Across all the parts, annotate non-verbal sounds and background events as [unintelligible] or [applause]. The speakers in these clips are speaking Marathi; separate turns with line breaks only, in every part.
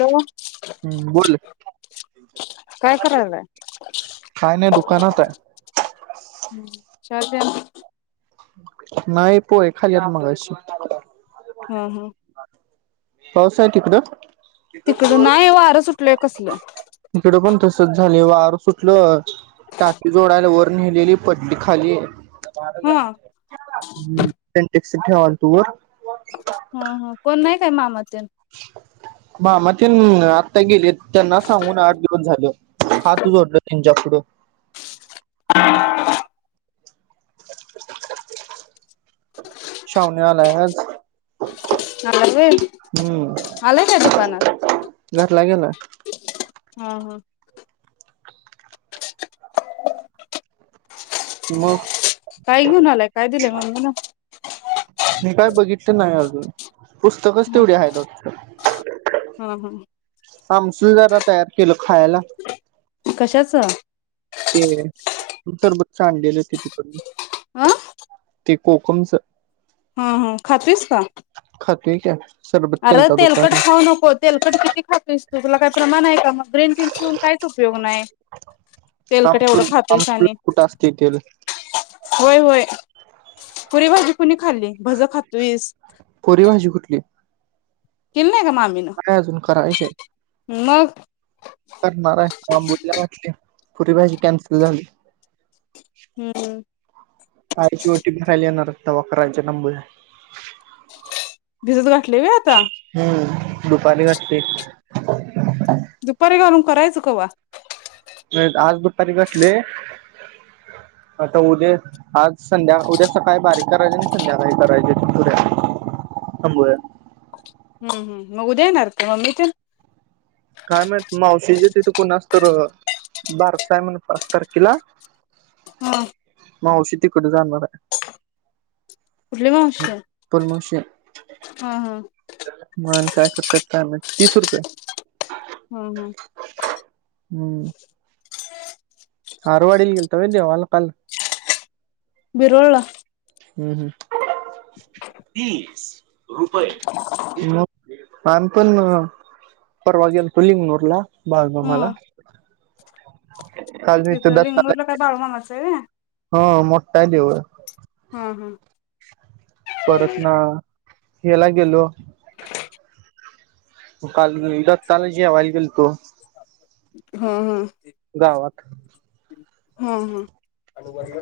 हॅलो,
हम्म बोल
काय करायलाय?
काय नाही दुकानात आहे
[unintelligible]
नाही, पोहे खाल्यात मगाशी.
अ हम्म.
पाऊस हाय तिकडं?
तिकड नाही वारं सुटलय कसलं
हिकडं पण तसचं झालय वार सुटलं, टाकी जोडायला वर नेलेली पडली खाली.
हा
हम्म, पेंटे. सिद्ध्या वालतूर
हा हा, कोण म एक ते म्हामत तेन
मामा तेन आता गेले, त्यांना सांगून आठ दिवस झालं, हात जोडलं त्यांच्या पुढं. शावण्या आलाय आज
आयुर्वेद,
हम्म
आलाय काय दुकानात?
घरला गेलाय
हां हां.
म
काय घेऊन आलाय, काय दिलंय मम्मीनं.
मी काय बघितलं नाही अजून, पुस्तकचं
हा
तेवढी हाईत वाटतं.
हा
आमसूल जरा तयार केलो.
कशाचं
तेनही, तुमच्याबरबरचं आणलेलं की तिकडून.
अ
ते कोकमचं
हम् हम, खातोयस का?
[unintelligible]
अरे
केलता
तेलकट
दुपारी
खाऊ नकोस तेलकट किती खातोस तू काय प्रमाण आहे का ग्रीन टी पिऊन काही उपयोग नाही तेलकट
आमसूल
एवढं खातोस
आमसूल
आणि
कुठं असते तेल
होय होय पुरी भाजी कुणी खाल्ली भज खातोय स किम
काय अजून करायचे
मग
करणारे काम बुडल्यावर पुरी भाजी कॅन्सल झाली
हु, हु
कारीची ओटी भरायला येणार तेव्हा करायचे नबोळे
भिजत गाठले व्हय आता
हम्म दुपारी [unintelligible]
दुपारी घालून करायच चुकवा
आज दुपारी [unintelligible] आता उद्या आज संध्या उद्या सकाळी बारीक करायचे आणि संध्याकाळी करायचे [unintelligible]
हम्म हम् मग उद्या येणारत का मम्मी [unintelligible]
काय माहयत मावशीच्या तिथ कोणाच तर बारसा आहे म्हण पाच तारखेला
हा
मावशी तिकडं जाणार हाय.
कुठली मावशिय हा हा
मग कशात काय नाही का तीस रुपये
हम् हम्
हम्म हारवाडीला गेलता देवाला काल?
बिरोळला
तीस रुपये मग? आम्ही पण न परवा गेलो लिंगलोरला. बाळू मामाला.
तिथं लिंगरूरला काय बाळू मामाच हाय व्हय?
हा मोठाय देऊळ.
हा हा
परत ना ह्याला गेलो काल दत्तला जेवायला गेलतो.
हा हा.
गावात
हा हा.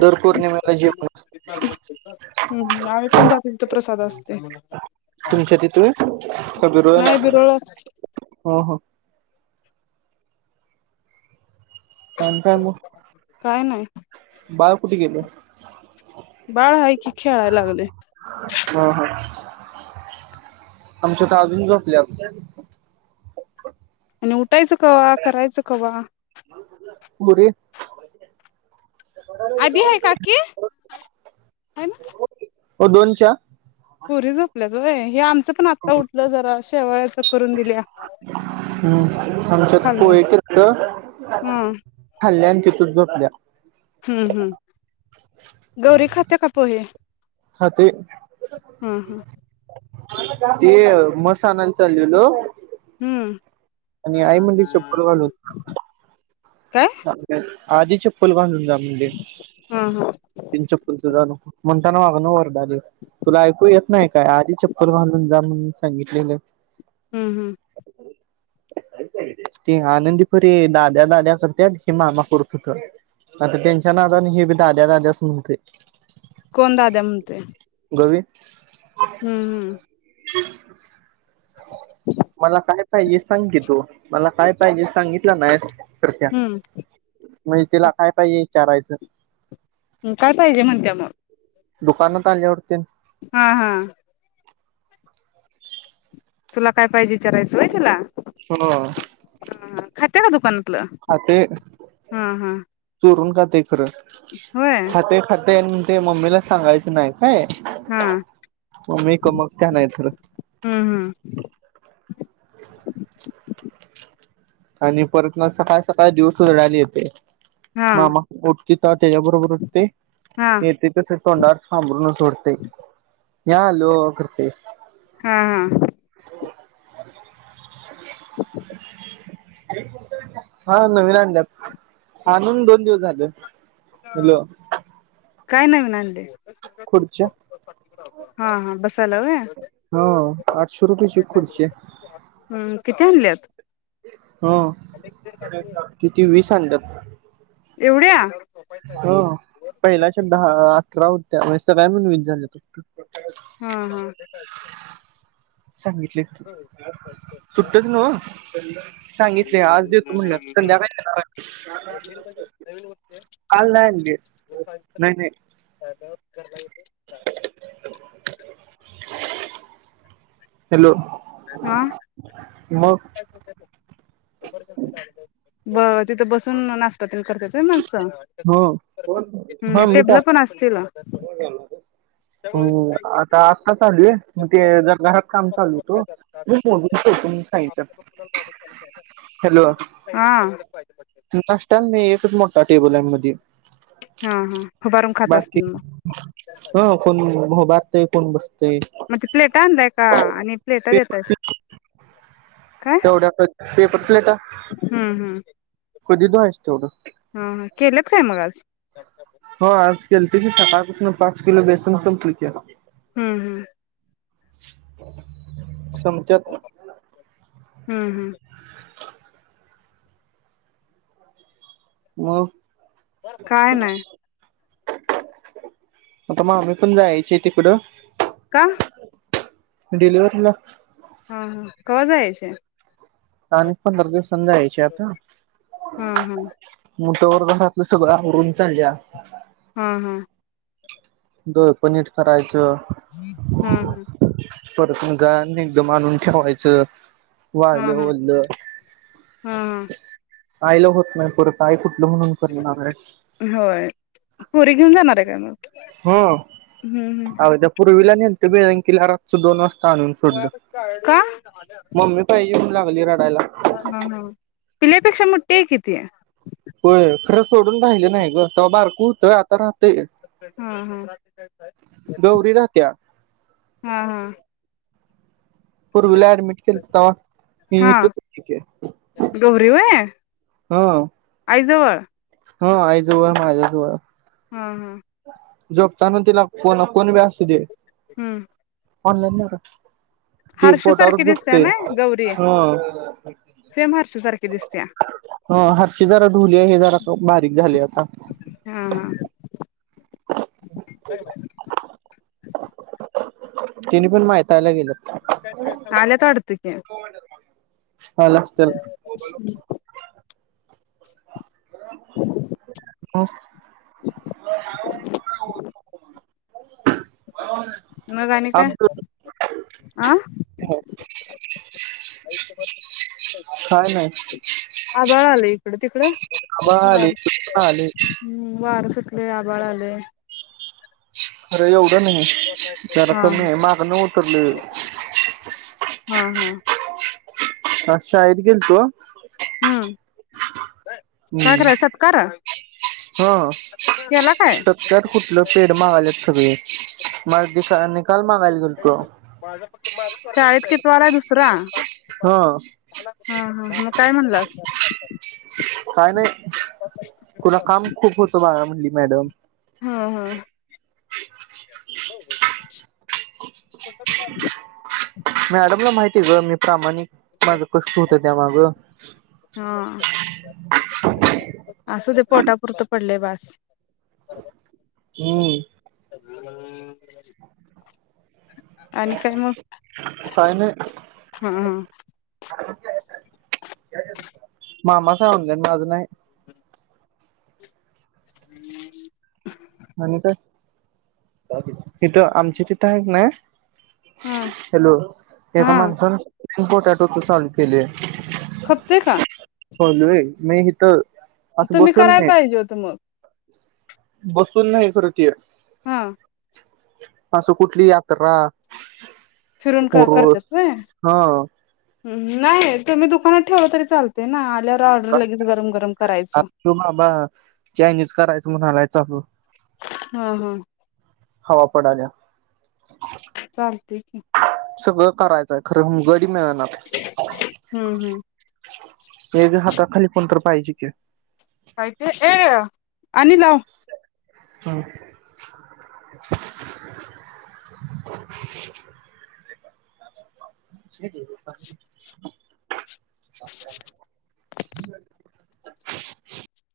दर
हम्म
पौर्णिमेला जेवण
हम्म आम्ही पण जातोय तिथ प्रसाद असते
असतं तुमच्या तिथे का बिरोळ्याला
नाही बिरोळला.
हो हो आणि काय
काय नाही
मगं बाळ कुठे गेलयं.
बाळ आहे कि खेळाय लागलंय.
आमच तर अजून झोपल्यात
आणि उठायचं कवा करायचं कवा
[unintelligible]
आधी आहे काकी आहे ना
हो दोनच्या
पोरी झोपल्यात व्हय हे आमच आमचं पण आता उठलं जरा शेवयाच करून दिल्या.
हम्म आमच्यात
खाल्ल्या
पोहे केलतं,
हा
खाल्ल्या आणि तिथंच झोपल्या.
हम्म हम्म गौरी खाते का पोहे?
खाते.
हा हा
ते मस आणायला चाललेलो.
हम्म.
आणि आई म्हणली शप्पथ घालून.
काय
[inaudible] आदी चप्पल घालून [unintelligible]
हा हा हम्म
बीन चप्पल त घालून. म्हणताना वागनं वरडालं, तुला ऐकू येत नाही काय आदी चप्पल घालून जा म्हण सांगितलेलं.
हम्म हम्म.
ते आनंदीपरे दाद्या दाद्या कर तेच की मामा पुरतं क, आता त्यांच्या नादने हे बी दाद्या दाद्याच म्हणतयं.
कोण दाद्या म्हणतंय?
[unintelligible]
हम्म-हम्म.
[inaudible] मला काय पाहिजे सांग की तू, मला काय पाहिजे सांगितलं नाहीस. तरत्या,
हम्म
म्हजे तिला काय पाहिजे? चारायचं.
हम्म, काय पाहिजे म्हणत्या मगं?
दुकानात आल्यावर तेन
हा-हा तुला काय पाईजेत् विचारायचं वय तिला?
हो
हं खात्या काय दुकानत्?
हां ते, चोरून खात् खरं,
होय
हां ते खा ते आन् मनतंय मम्मीला सांगायच नाही. होय
हा
म मी क मग त्या नाही तर
हम्म हम्म
आणि परत ना सकाळ सकाळ दिवस जळाले येते.
हा
मामा ऊठ चितात् तेजाबरोबर ते
हा
येते तसे तोंडवर सांबरून सोडते. मी आलो करतंय.
हां-हां
हां नवीन आणल्यात, आणून दोन दिवस झालं. हॅलो
काय नाही म्हणाले.
खुर्च्या
हा हा बसायला व्हय
हा आठशे रुपयची खुर्ची हाय
हम्म किती आनल्यात?
हा किती वीस आणल्यात?
एवढ्या!
हा त्यामूळ सगळ्या मिळून विस झाल्यात
हा हा
सांगितले सुट्टच नव सांगितले आज देतो म्हणल्यात संध्याकाळी देणार हाय काल नाही आणली नाही नाही. हॅलो
हा
मग
कतल करत्यात व्हय माणस
हो
हम केलं पण असशीला
परवा झाला तो हम आता आत्ता चाललोय म ते जरा घरात काम चालूएत हो खूप फोन येत होत म्हणून सांगितल्यात हॅलो नाश्त्याला नाही मोठा टेबल हाय मदी
हा हा उभारून खात
बाकी
असतील मग
हो कोण हुभारलय ते पण बस-
मजे प्लेटा आणलाय का आणि प्लेटा देतायसा काय
तेवढ्या कधी पेपर प्लेटा
हम्म हम्
कधी धुयायचे तेवढं?
हा ह केलंत काय मग आज?
हो आज केल ते की [unintelligible] पाच किलो बेसन समपले की -
हम्म हम्म.
[inaudible] सम्पत्यात.
हं हूं
मग?
काय नाही?
आता मामी पण जायचीय तिकडं
का?
डिलेव्हरीला
हा हा कवा जायचय?
आधी पंधरा दिवसांनी जायचे आता
हा हा
- मोठा वर्ग घातलं [unintelligible]
हा हा.
दूध, पनीर करायचे-
हा हा
अच् परत [unintelligible] एकदम आणून ठेवायचं- वायल
हा
वईल
हा हा
- आईला होत नाही परत आई कुठं- म्हणून करणार आहे.
पोरी घेऊन जाणार आहे का म?
हो, आहो त्या, पूर्वीला, नेलत- [unintelligible] घरात दोन - आणून सोडल.
का
मम्मी पाहिलं आणि म लागली रडायला.
अपेक्षा मोठ्ठी आहे कीती -
होय, घर सोडून राहिलं नाही ग, तेव्हा बारकं होतं आता काय
हा
- [unintelligible] गौरी राहत्या.
हा हा.
पूर्वीला ऍडमिट केलं होत तेव्हा मी
हा
इथेच होते
गौरी व्हय
- हा.
आईजवळ
होय- आईजवळ आईजवळ-
हा हा.
झोपताना तिला कोण, कोण बी असू दे.
हु
ऑनलाइन नडक ते पोटावरच
सारखी दिसत्या
झोपतय,
ना गौरी
ह
सेम हारशू सारखी दिसत्या
हातचे जरा डोली हाय आता जरा बारीक झाले
व्हय व्हय
तिने पण माहिताय, लगेच
कालच आड, तिच्या
आला
आवाज
असतील
ऐकायला येत नाही
ह
मग आणि काय आं
नाही
आभाळ आलाय इकडे तिकडे
आबा
ह
आले आले
वार सुटले लय आभाळ आलय
अरे! एवढं नाही! जरा
हा
कमी!
हा
मागन उतरले!
हा हा
आज शाळेत गेलतो!
हम्म! काय कराय
हम्म
सत्कार
हा
केला काय
सत्यात कुठलं पेड मागालेत सगळे! माग काय माहीत
शाळेत कि सोडा दुसरा हा हा काय म्हणलं असल?
काय नाही! तुला काम खूप होत माग म्हणली मॅडम?
हा हा [inaudible]
मॅडमला माहिती ग! मी प्रामाणिक माझं कष्ट होत! त्यामाग अ् [inaudible]
हा असच पोटापुरत पडलय बास!
हम्म..
[inaudible]
[inaudible]
आणि काय मग
काय नाय
हूं!
मामाचा ऑनलाईन माझ नाही.
[inaudible]
आणि काय तिथं, आमची तिथं, आहेत ना
हा
हॅलो एका
हा
माणसान बोटात फक्त चालू केलेय.
खपतोय का?
होईल, होईल नाही इथं
तुम्ही कराय पाहिजे होत मग.
बस नाही करूतीया.
हा
असं कुठली यात्रा
फिरून करतात
पूर्वज
व्हय
हा
नाही तुम्ही दुकानात ठेवलं तरी चालतय ना आल्या
अ तो माबा चायनीज, करायचं म्हणालायत. [unintelligible]
हां हां
वापडाल्या.
चालतय की.
सगळं करायचंय खरं हं ग. टीम मिळ ना
हम्म हम्म
एक हाता खाली पण तर पाहिजे के
काय ते ए आणि लाव.
हं! [unintelligible]